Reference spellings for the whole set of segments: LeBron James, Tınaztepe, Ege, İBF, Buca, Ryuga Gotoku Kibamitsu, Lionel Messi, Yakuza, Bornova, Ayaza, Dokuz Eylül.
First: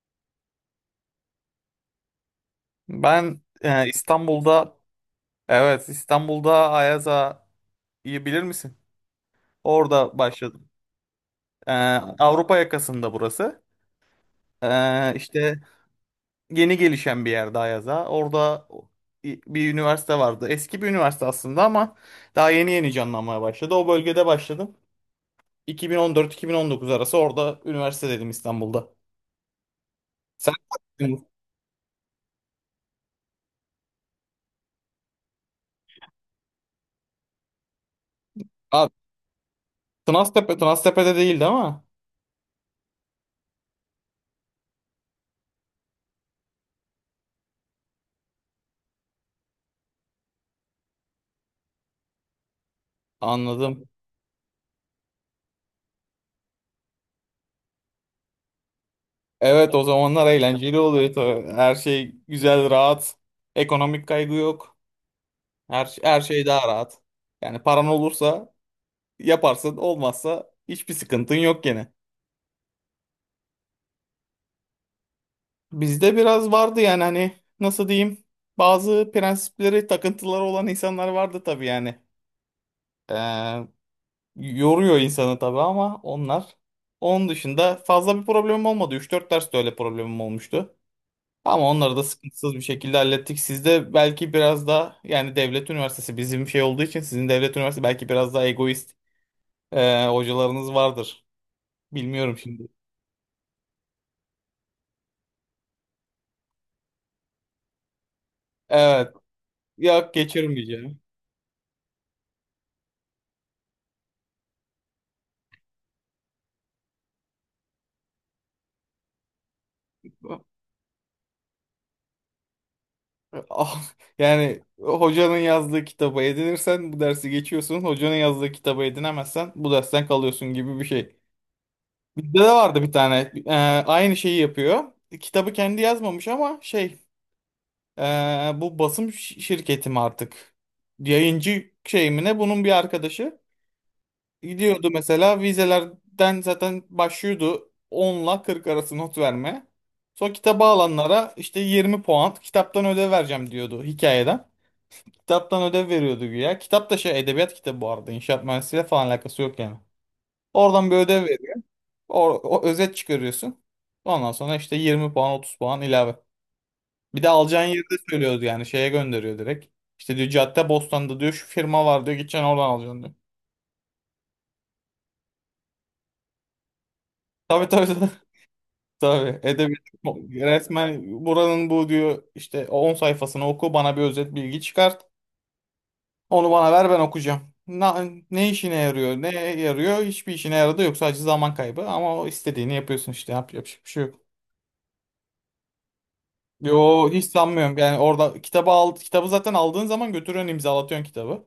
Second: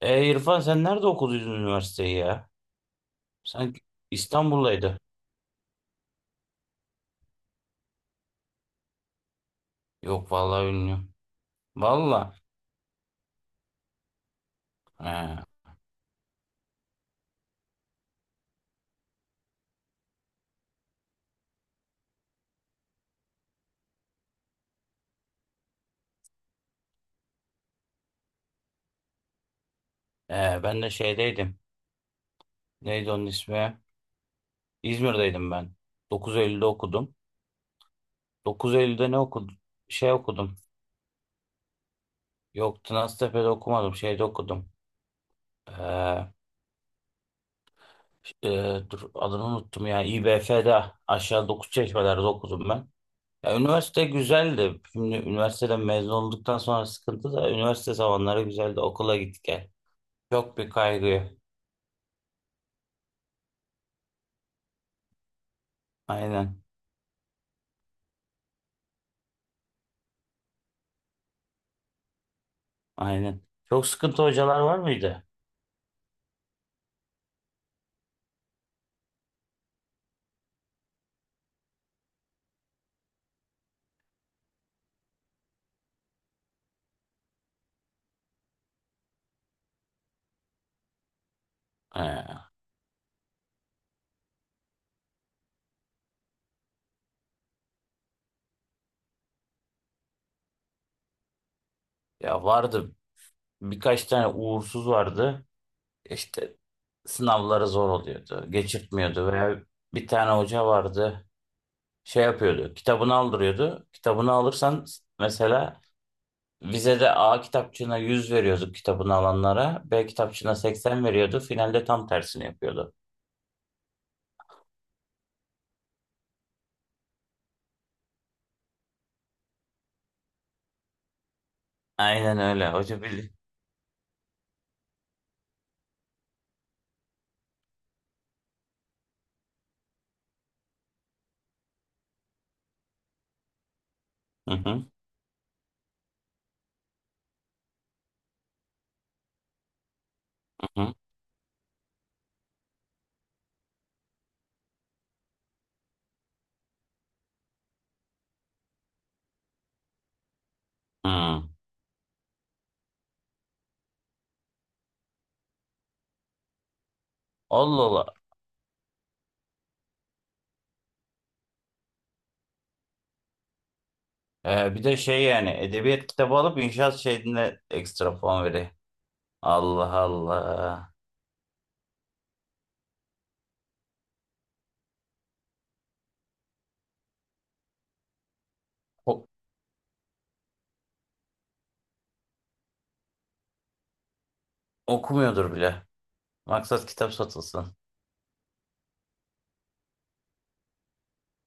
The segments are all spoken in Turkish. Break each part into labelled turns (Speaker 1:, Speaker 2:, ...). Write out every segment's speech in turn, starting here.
Speaker 1: E İrfan sen nerede okuduydun üniversiteyi ya?
Speaker 2: Ben
Speaker 1: Sanki
Speaker 2: İstanbul'da.
Speaker 1: İstanbul'daydı.
Speaker 2: Evet, İstanbul'da Ayaza, iyi bilir misin? Orada
Speaker 1: Yok vallahi
Speaker 2: başladım.
Speaker 1: bilmiyorum.
Speaker 2: E,
Speaker 1: Vallahi.
Speaker 2: Avrupa yakasında burası. E,
Speaker 1: He.
Speaker 2: işte yeni gelişen bir yerde Ayaza. Orada bir üniversite vardı. Eski bir üniversite aslında ama daha yeni yeni canlanmaya başladı. O bölgede başladım. 2014-2019 arası orada üniversite dedim İstanbul'da. Sen.
Speaker 1: Ben de şeydeydim. Neydi onun ismi? İzmir'deydim ben. Dokuz Eylül'de okudum. Dokuz
Speaker 2: Abi,
Speaker 1: Eylül'de ne okudum? Şey
Speaker 2: Tınaztepe,
Speaker 1: okudum.
Speaker 2: Tınaztepe'de değil mi?
Speaker 1: Yok, Tınaztepe'de okumadım. Şeyde okudum. E, e, Dur adını unuttum ya. İBF'de aşağı 9 çeşmelerde okudum ben. Ya,
Speaker 2: Anladım.
Speaker 1: üniversite güzeldi. Şimdi üniversiteden mezun olduktan sonra sıkıntı da üniversite zamanları güzeldi. Okula gittik.
Speaker 2: Evet, o zamanlar
Speaker 1: Çok bir
Speaker 2: eğlenceli oluyor
Speaker 1: kaygı.
Speaker 2: tabii. Her şey güzel, rahat. Ekonomik kaygı yok. Her şey
Speaker 1: Aynen.
Speaker 2: daha rahat. Yani paran olursa yaparsın, olmazsa hiçbir sıkıntın yok gene.
Speaker 1: Aynen. Çok sıkıntı hocalar var mıydı?
Speaker 2: Bizde biraz vardı yani, hani, nasıl diyeyim, bazı prensipleri, takıntıları olan insanlar vardı tabii yani. Ee, yoruyor insanı tabii ama onlar. Onun dışında fazla bir problemim olmadı. Üç dört ders de öyle problemim olmuştu. Ama onları da
Speaker 1: Ee,
Speaker 2: sıkıntısız bir şekilde hallettik. Sizde belki biraz daha yani devlet üniversitesi bizim şey olduğu için sizin devlet üniversitesi belki biraz daha egoist, hocalarınız vardır. Bilmiyorum
Speaker 1: Ya
Speaker 2: şimdi.
Speaker 1: vardı. Birkaç tane uğursuz vardı. İşte sınavları zor oluyordu.
Speaker 2: Evet.
Speaker 1: Geçirtmiyordu veya bir
Speaker 2: Ya,
Speaker 1: tane
Speaker 2: geçiyorum
Speaker 1: hoca
Speaker 2: diyeceğim.
Speaker 1: vardı. Şey yapıyordu. Kitabını aldırıyordu. Kitabını alırsan mesela vizede A kitapçığına 100 veriyorduk, kitabını alanlara. B kitapçığına 80 veriyordu. Finalde tam tersini yapıyordu.
Speaker 2: Ah, yani hocanın yazdığı kitabı edinirsen bu dersi geçiyorsun. Hocanın yazdığı kitabı edinemezsen bu dersten kalıyorsun gibi bir şey. Bizde
Speaker 1: Aynen
Speaker 2: de
Speaker 1: öyle.
Speaker 2: vardı bir
Speaker 1: Hoca bildi.
Speaker 2: tane. Aynı şeyi yapıyor. Kitabı kendi yazmamış ama şey. Bu basım şirketi mi artık? Yayıncı şey mi ne? Bunun bir arkadaşı
Speaker 1: Hı hı
Speaker 2: gidiyordu mesela, vizelerden zaten başlıyordu 10'la 40 arası not verme. Sonra kitaba
Speaker 1: hı. Hı.
Speaker 2: alanlara işte 20 puan kitaptan ödev vereceğim diyordu hikayeden. Kitaptan ödev veriyordu güya. Kitap da şey edebiyat kitabı bu arada. İnşaat mühendisliğiyle falan alakası yok yani. Oradan bir ödev
Speaker 1: Hı.
Speaker 2: veriyor. O özet çıkarıyorsun. Ondan sonra işte 20 puan 30 puan ilave. Bir de alacağın yeri
Speaker 1: Allah
Speaker 2: de
Speaker 1: Allah.
Speaker 2: söylüyordu yani, şeye gönderiyor direkt. İşte diyor Cadde Bostan'da diyor şu firma var diyor gideceksin oradan alacaksın diyor.
Speaker 1: Bir de şey, yani edebiyat kitabı alıp inşaat şeyine
Speaker 2: Tabii tabii tabii.
Speaker 1: ekstra puan veriyor.
Speaker 2: Tabii edebiyat
Speaker 1: Allah Allah.
Speaker 2: resmen buranın bu diyor işte 10 sayfasını oku bana bir özet bilgi çıkart. Onu bana ver ben okuyacağım. Na- ne işine yarıyor
Speaker 1: O-
Speaker 2: ne yarıyor hiçbir işine yaradı yok sadece zaman kaybı ama o istediğini yapıyorsun işte, yapacak bir şey yok.
Speaker 1: Okumuyordur bile. Maksat
Speaker 2: Yo,
Speaker 1: kitap
Speaker 2: hiç
Speaker 1: satılsın.
Speaker 2: sanmıyorum yani orada kitabı al kitabı zaten aldığın zaman götürüyorsun imzalatıyorsun kitabı.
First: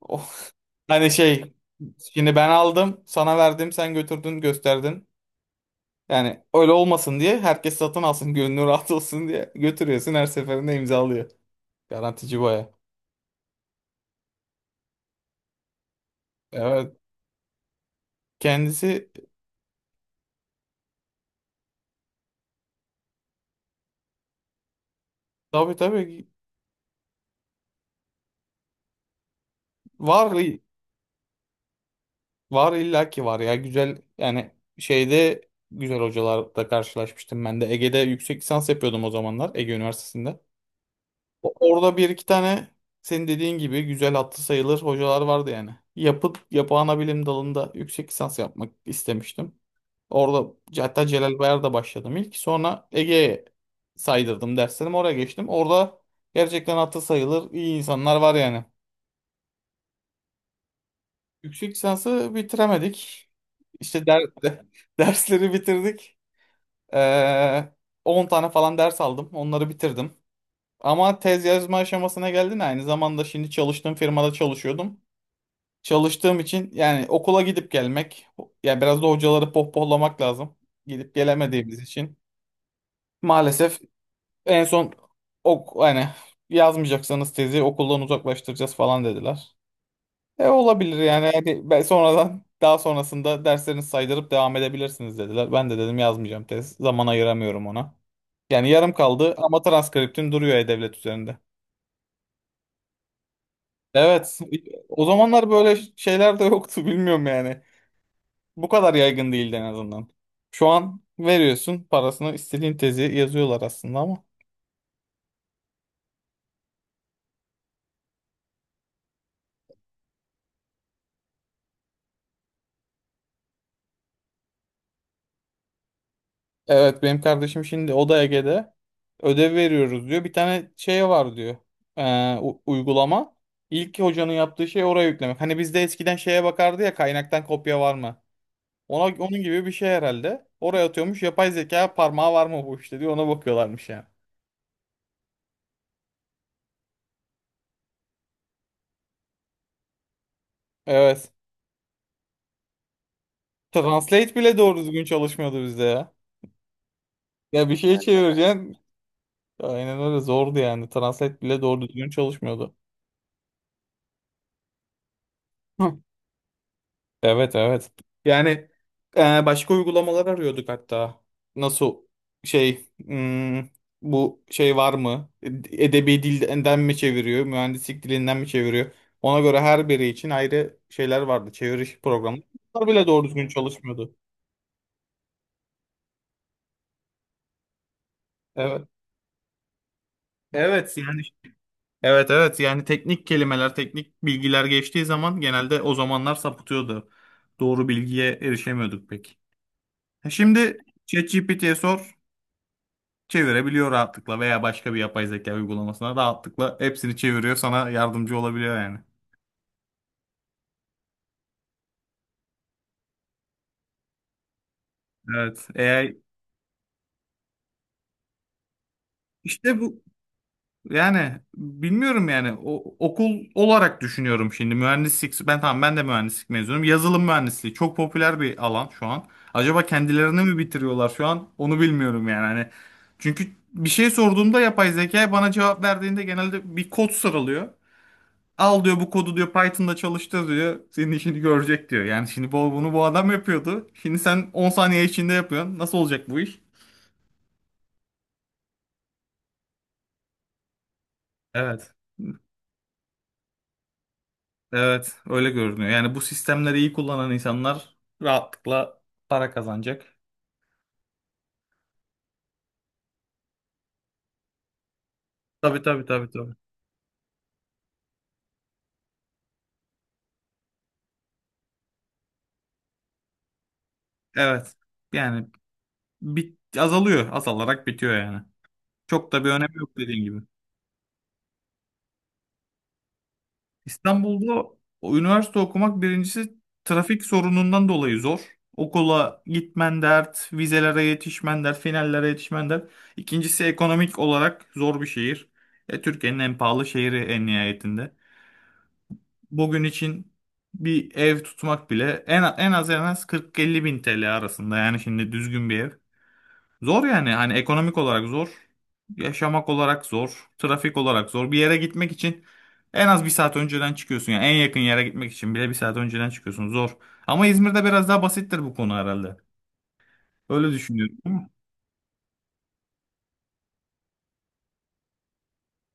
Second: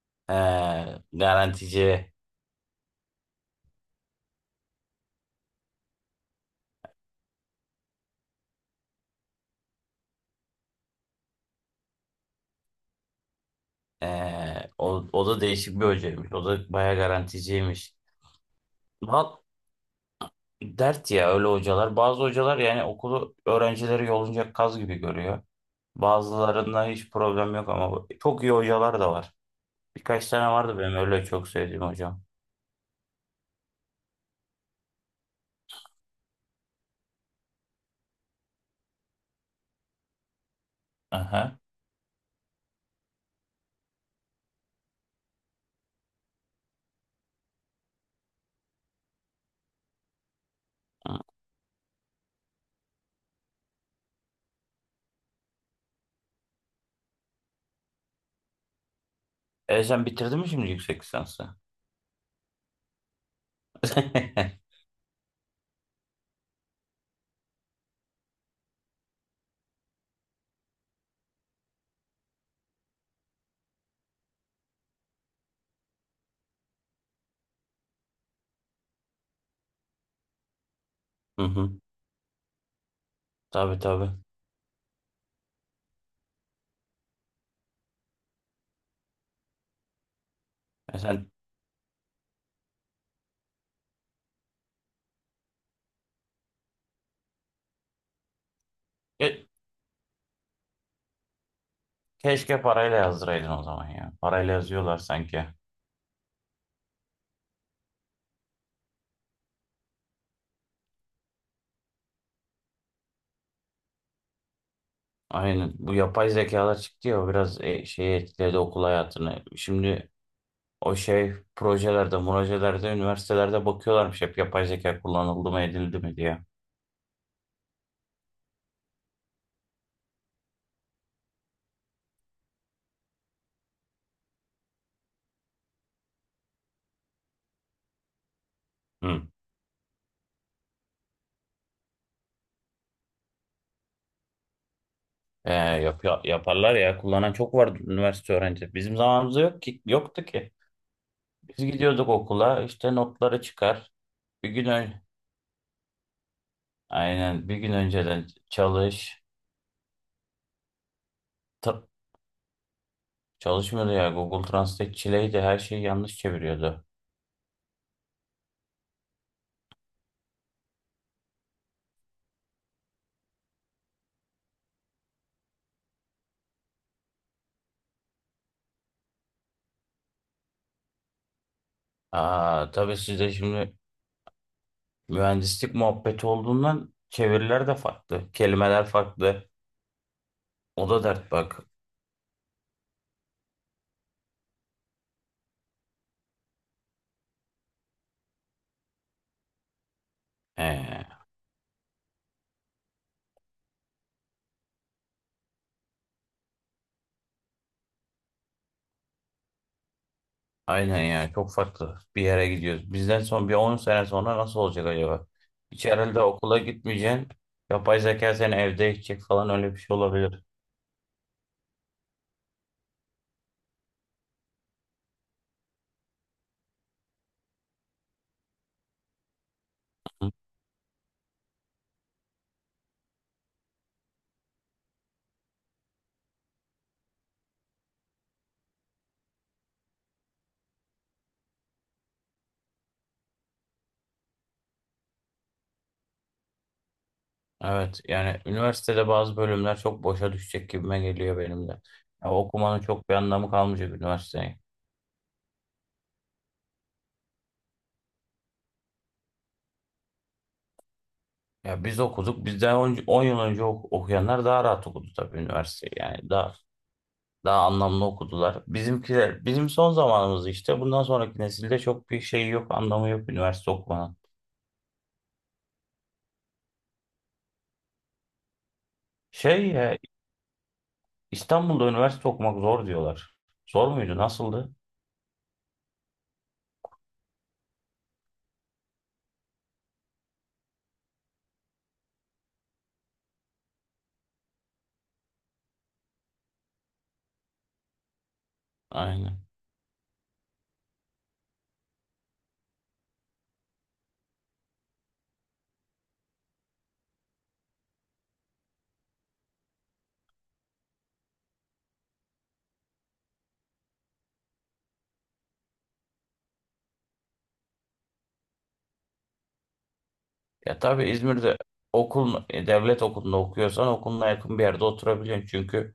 Speaker 2: Of.
Speaker 1: Ee,
Speaker 2: Hani şey,
Speaker 1: Garantici.
Speaker 2: şimdi ben aldım sana verdim sen götürdün gösterdin. Yani öyle olmasın diye herkes satın alsın gönlü rahat olsun diye götürüyorsun her seferinde imzalıyor. Garantici baya.
Speaker 1: O, o da değişik bir hocaymış. O da
Speaker 2: Evet,
Speaker 1: bayağı garanticiymiş.
Speaker 2: kendisi
Speaker 1: Bak, dert ya öyle hocalar. Bazı hocalar yani okulu, öğrencileri yolunca kaz gibi görüyor.
Speaker 2: tabii tabii
Speaker 1: Bazılarında hiç problem yok ama çok iyi hocalar da var. Birkaç
Speaker 2: var,
Speaker 1: tane vardı benim öyle çok sevdiğim hocam.
Speaker 2: var illaki var ya güzel yani, şeyde güzel hocalarla karşılaşmıştım ben de Ege'de yüksek lisans yapıyordum o zamanlar Ege Üniversitesi'nde. O-
Speaker 1: Aha.
Speaker 2: Orada bir iki tane senin dediğin gibi güzel attı sayılır hocalar vardı yani. Yapı ana bilim dalında yüksek lisans yapmak istemiştim. Orada hatta Celal Bayar'da başladım ilk. Sonra Ege'ye saydırdım derslerim oraya geçtim. Orada gerçekten attı sayılır iyi insanlar var yani.
Speaker 1: E sen bitirdin mi şimdi yüksek lisansı?
Speaker 2: Yüksek lisansı bitiremedik. İşte dersleri bitirdik. Ee, 10 tane falan ders aldım. Onları bitirdim. Ama tez yazma aşamasına geldin aynı zamanda şimdi çalıştığım firmada çalışıyordum. Çalıştığım için yani okula gidip gelmek, yani biraz da hocaları pohpohlamak lazım. Gidip
Speaker 1: Hı hı.
Speaker 2: gelemediğimiz için.
Speaker 1: Tabii
Speaker 2: Maalesef
Speaker 1: tabii.
Speaker 2: en son ok yani yazmayacaksanız tezi okuldan uzaklaştıracağız falan dediler.
Speaker 1: E
Speaker 2: Olabilir
Speaker 1: sen.
Speaker 2: yani. Yani ben sonradan daha sonrasında derslerinizi saydırıp devam edebilirsiniz dediler. Ben de dedim yazmayacağım tez. Zaman ayıramıyorum ona. Yani yarım kaldı
Speaker 1: Ke-
Speaker 2: ama transkriptim duruyor e-devlet üzerinde.
Speaker 1: Keşke parayla yazdıraydın o zaman ya.
Speaker 2: Evet.
Speaker 1: Parayla yazıyorlar
Speaker 2: O
Speaker 1: sanki.
Speaker 2: zamanlar böyle şeyler de yoktu bilmiyorum yani. Bu kadar yaygın değildi en azından. Şu an veriyorsun parasını istediğin tezi yazıyorlar aslında ama.
Speaker 1: Aynen. Bu yapay zekalar çıktı ya, o biraz şeyi etkiledi, okul hayatını. Şimdi o şey projelerde, üniversitelerde bakıyorlarmış hep yapay zeka kullanıldı mı edildi mi diye.
Speaker 2: Evet, benim kardeşim şimdi o da Ege'de ödev veriyoruz diyor. Bir tane şey var diyor. Uygulama. İlk hocanın yaptığı şey oraya yüklemek. Hani bizde eskiden şeye bakardı ya kaynaktan kopya var mı? Ona
Speaker 1: Hı.
Speaker 2: onun gibi bir şey herhalde. Oraya atıyormuş yapay zeka parmağı var mı bu işte diyor ona bakıyorlarmış yani.
Speaker 1: Yaparlar ya. Kullanan çok vardı üniversite öğrencisi. Bizim zamanımızda yok ki, yoktu ki.
Speaker 2: Evet.
Speaker 1: Biz gidiyorduk okula işte, notları çıkar.
Speaker 2: Translate
Speaker 1: Bir
Speaker 2: bile
Speaker 1: gün
Speaker 2: doğru
Speaker 1: ön-
Speaker 2: düzgün çalışmıyordu bizde ya.
Speaker 1: Aynen, bir
Speaker 2: Ya
Speaker 1: gün
Speaker 2: bir şey
Speaker 1: önceden
Speaker 2: çevireceksin.
Speaker 1: çalış.
Speaker 2: Aynen öyle zordu yani. Translate bile doğru
Speaker 1: Ta-
Speaker 2: düzgün çalışmıyordu.
Speaker 1: Çalışmıyordu ya, Google Translate çileydi, her şeyi
Speaker 2: Hı.
Speaker 1: yanlış çeviriyordu.
Speaker 2: Evet, evet. Yani başka uygulamalar arıyorduk hatta. Nasıl şey, bu şey var mı? Edebi dilden mi çeviriyor? Mühendislik dilinden mi çeviriyor? Ona göre her biri için ayrı şeyler vardı. Çeviriş programı.
Speaker 1: Aa,
Speaker 2: Bunlar
Speaker 1: tabii
Speaker 2: bile doğru
Speaker 1: sizde
Speaker 2: düzgün
Speaker 1: şimdi
Speaker 2: çalışmıyordu.
Speaker 1: mühendislik muhabbeti olduğundan çeviriler de farklı. Kelimeler
Speaker 2: Evet.
Speaker 1: farklı. O
Speaker 2: Evet
Speaker 1: da
Speaker 2: yani.
Speaker 1: dert bak.
Speaker 2: Evet, evet, yani teknik kelimeler, teknik bilgiler geçtiği zaman genelde o zamanlar sapıtıyordu. Doğru bilgiye erişemiyorduk pek. Şimdi
Speaker 1: Ee,
Speaker 2: ChatGPT'ye sor, çevirebiliyor rahatlıkla veya başka bir yapay zeka uygulamasına rahatlıkla hepsini çeviriyor, sana yardımcı olabiliyor yani.
Speaker 1: aynen ya, çok farklı bir yere gidiyoruz. Bizden son bir 10 sene sonra nasıl olacak acaba?
Speaker 2: Evet,
Speaker 1: Hiç
Speaker 2: AI
Speaker 1: herhalde okula gitmeyeceksin. Yapay zeka seni evde eğitecek falan, öyle bir
Speaker 2: işte
Speaker 1: şey
Speaker 2: bu.
Speaker 1: olabilir.
Speaker 2: Yani bilmiyorum yani o, okul olarak düşünüyorum şimdi mühendislik, ben tamam ben de mühendislik mezunuyum, yazılım mühendisliği çok popüler bir alan şu an, acaba kendilerini mi bitiriyorlar şu an onu bilmiyorum yani hani, çünkü bir şey sorduğumda yapay zeka bana cevap verdiğinde genelde bir kod sıralıyor, al diyor bu kodu diyor Python'da çalıştır diyor senin işini görecek diyor yani şimdi bunu bu adam yapıyordu şimdi sen 10 saniye içinde yapıyorsun, nasıl olacak bu iş?
Speaker 1: Evet yani üniversitede bazı bölümler çok boşa düşecek gibime geliyor benim de.
Speaker 2: Evet.
Speaker 1: Ya okumanın çok bir anlamı kalmayacak üniversiteyi.
Speaker 2: Evet, öyle görünüyor. Yani bu sistemleri iyi kullanan insanlar rahatlıkla para kazanacak.
Speaker 1: Ya biz okuduk. Bizden on on yıl önce okuyanlar daha rahat okudu tabii
Speaker 2: Tabii
Speaker 1: üniversiteyi.
Speaker 2: tabii tabii
Speaker 1: Yani
Speaker 2: tabii.
Speaker 1: daha anlamlı okudular. Bizimkiler, bizim son zamanımız işte. Bundan sonraki nesilde çok bir şey yok, anlamı yok üniversite okumanın.
Speaker 2: Evet. Yani bit azalıyor, azalarak bitiyor yani. Çok da bir
Speaker 1: Şey
Speaker 2: önemi yok
Speaker 1: ya,
Speaker 2: dediğin gibi.
Speaker 1: İstanbul'da üniversite okumak zor diyorlar. Zor muydu?
Speaker 2: İstanbul'da
Speaker 1: Nasıldı?
Speaker 2: o üniversite okumak birincisi trafik sorunundan dolayı zor. Okula gitmen dert, vizelere yetişmen dert, finallere yetişmen dert. İkincisi ekonomik olarak zor bir şehir. Türkiye'nin en pahalı şehri en nihayetinde.
Speaker 1: Aynen.
Speaker 2: Bugün için bir ev tutmak bile en az 40-50 bin TL arasında yani şimdi düzgün bir ev. Zor yani hani ekonomik olarak zor, yaşamak olarak zor, trafik olarak zor. Bir yere gitmek için en az bir saat önceden çıkıyorsun yani en yakın yere gitmek için bile bir saat önceden çıkıyorsun zor. Ama İzmir'de biraz daha basittir bu konu herhalde. Öyle
Speaker 1: Ya tabii
Speaker 2: düşünüyorum. Değil mi?
Speaker 1: İzmir'de okul, devlet okulunda okuyorsan okuluna yakın bir yerde oturabiliyorsun. Çünkü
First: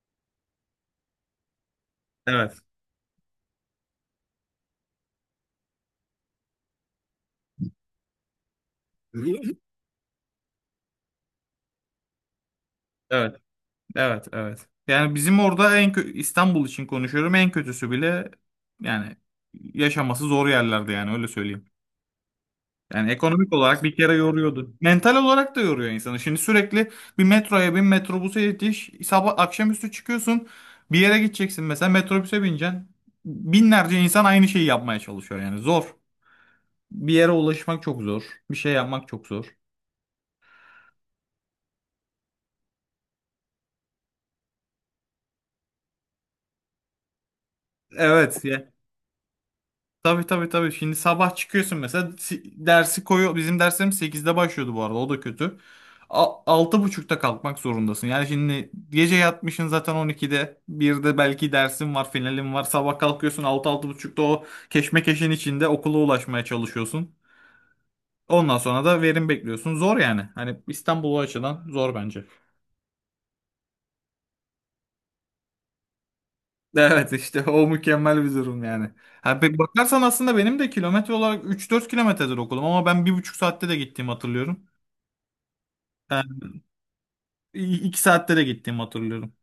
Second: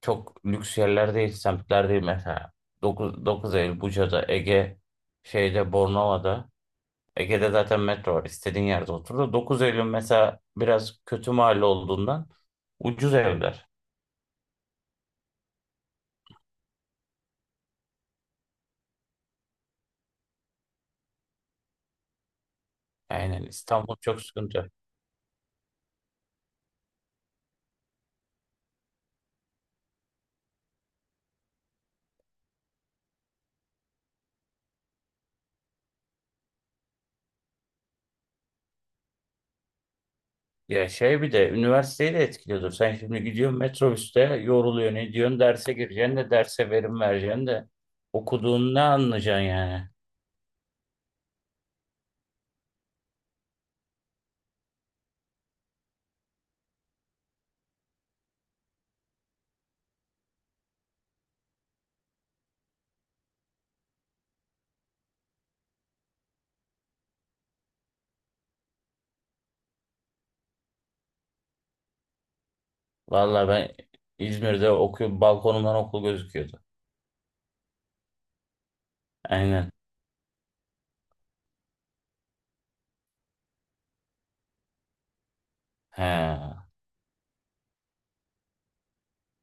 Speaker 1: çok lüks yerler değil, semtler değil mesela.
Speaker 2: Evet.
Speaker 1: 9, 9 Eylül Buca'da, Ege şeyde Bornova'da. Ege'de zaten metro var. İstediğin yerde otur. Da 9 Eylül mesela biraz kötü mahalle olduğundan ucuz
Speaker 2: Evet.
Speaker 1: evler.
Speaker 2: Evet, evet. Yani bizim orada İstanbul için konuşuyorum en kötüsü bile yani yaşaması zor yerlerde yani öyle söyleyeyim. Yani
Speaker 1: Aynen,
Speaker 2: ekonomik olarak bir
Speaker 1: İstanbul
Speaker 2: kere
Speaker 1: çok sıkıntı.
Speaker 2: yoruyordu. Mental olarak da yoruyor insanı. Şimdi sürekli bir metroya bin metrobüse yetiş. Sabah akşamüstü çıkıyorsun. Bir yere gideceksin mesela metrobüse bineceksin. Binlerce insan aynı şeyi yapmaya çalışıyor yani zor. Bir yere ulaşmak çok zor. Bir şey yapmak çok zor.
Speaker 1: Ya şey, bir de üniversiteyi de etkiliyordur. Sen şimdi gidiyorsun metrobüste yoruluyorsun ediyorsun, derse gireceksin de derse verim vereceksin de
Speaker 2: Evet.
Speaker 1: okuduğun ne anlayacaksın yani.
Speaker 2: Tabii tabii tabii. Şimdi sabah çıkıyorsun mesela dersi koyuyor. Bizim derslerimiz 8'de başlıyordu bu arada. O da kötü. Altı buçukta kalkmak zorundasın. Yani şimdi gece yatmışsın zaten 12'de. Bir de belki dersin var, finalin var. Sabah kalkıyorsun altı altı buçukta o keşmekeşin içinde okula ulaşmaya çalışıyorsun. Ondan sonra da verim bekliyorsun. Zor yani. Hani İstanbul o açıdan zor bence.
Speaker 1: Valla ben İzmir'de okuyorum, balkonumdan okul gözüküyordu.
Speaker 2: Evet işte o mükemmel bir durum yani. Ha,
Speaker 1: Aynen.
Speaker 2: bakarsan aslında benim de kilometre olarak 3-4 kilometredir okulum ama ben bir buçuk saatte de gittiğimi hatırlıyorum. Ben
Speaker 1: He.
Speaker 2: iki saatlere gittiğimi hatırlıyorum.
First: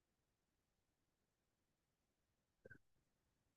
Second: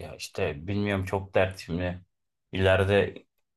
Speaker 1: Ya işte bilmiyorum, çok dert şimdi. İleride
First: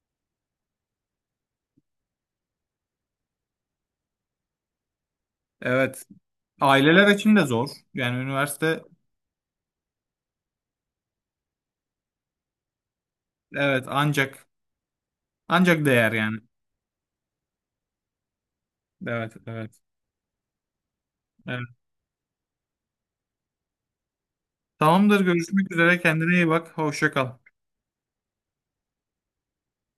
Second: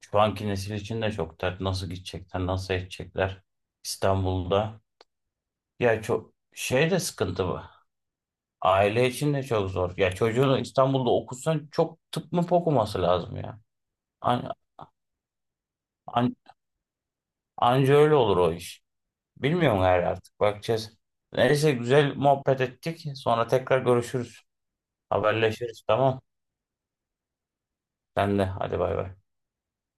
Speaker 1: şu anki nesil için de çok dert. Nasıl gidecekler, nasıl edecekler İstanbul'da. Ya
Speaker 2: Evet.
Speaker 1: çok şey de
Speaker 2: Aileler için de
Speaker 1: sıkıntı bu.
Speaker 2: zor. Yani üniversite,
Speaker 1: Aile için de çok zor. Ya çocuğunu İstanbul'da okutsan çok, tıp mı okuması lazım ya.
Speaker 2: evet, ancak
Speaker 1: An,
Speaker 2: ancak değer
Speaker 1: an-
Speaker 2: yani.
Speaker 1: anca öyle olur o iş.
Speaker 2: Evet,
Speaker 1: Bilmiyorum
Speaker 2: evet.
Speaker 1: gayrı, artık bakacağız.
Speaker 2: Evet.
Speaker 1: Neyse, güzel muhabbet ettik. Sonra tekrar görüşürüz.
Speaker 2: Tamamdır. Görüşmek
Speaker 1: Haberleşiriz,
Speaker 2: üzere.
Speaker 1: tamam.
Speaker 2: Kendine iyi bak. Hoşça kal.
Speaker 1: Sen de hadi, bay bay.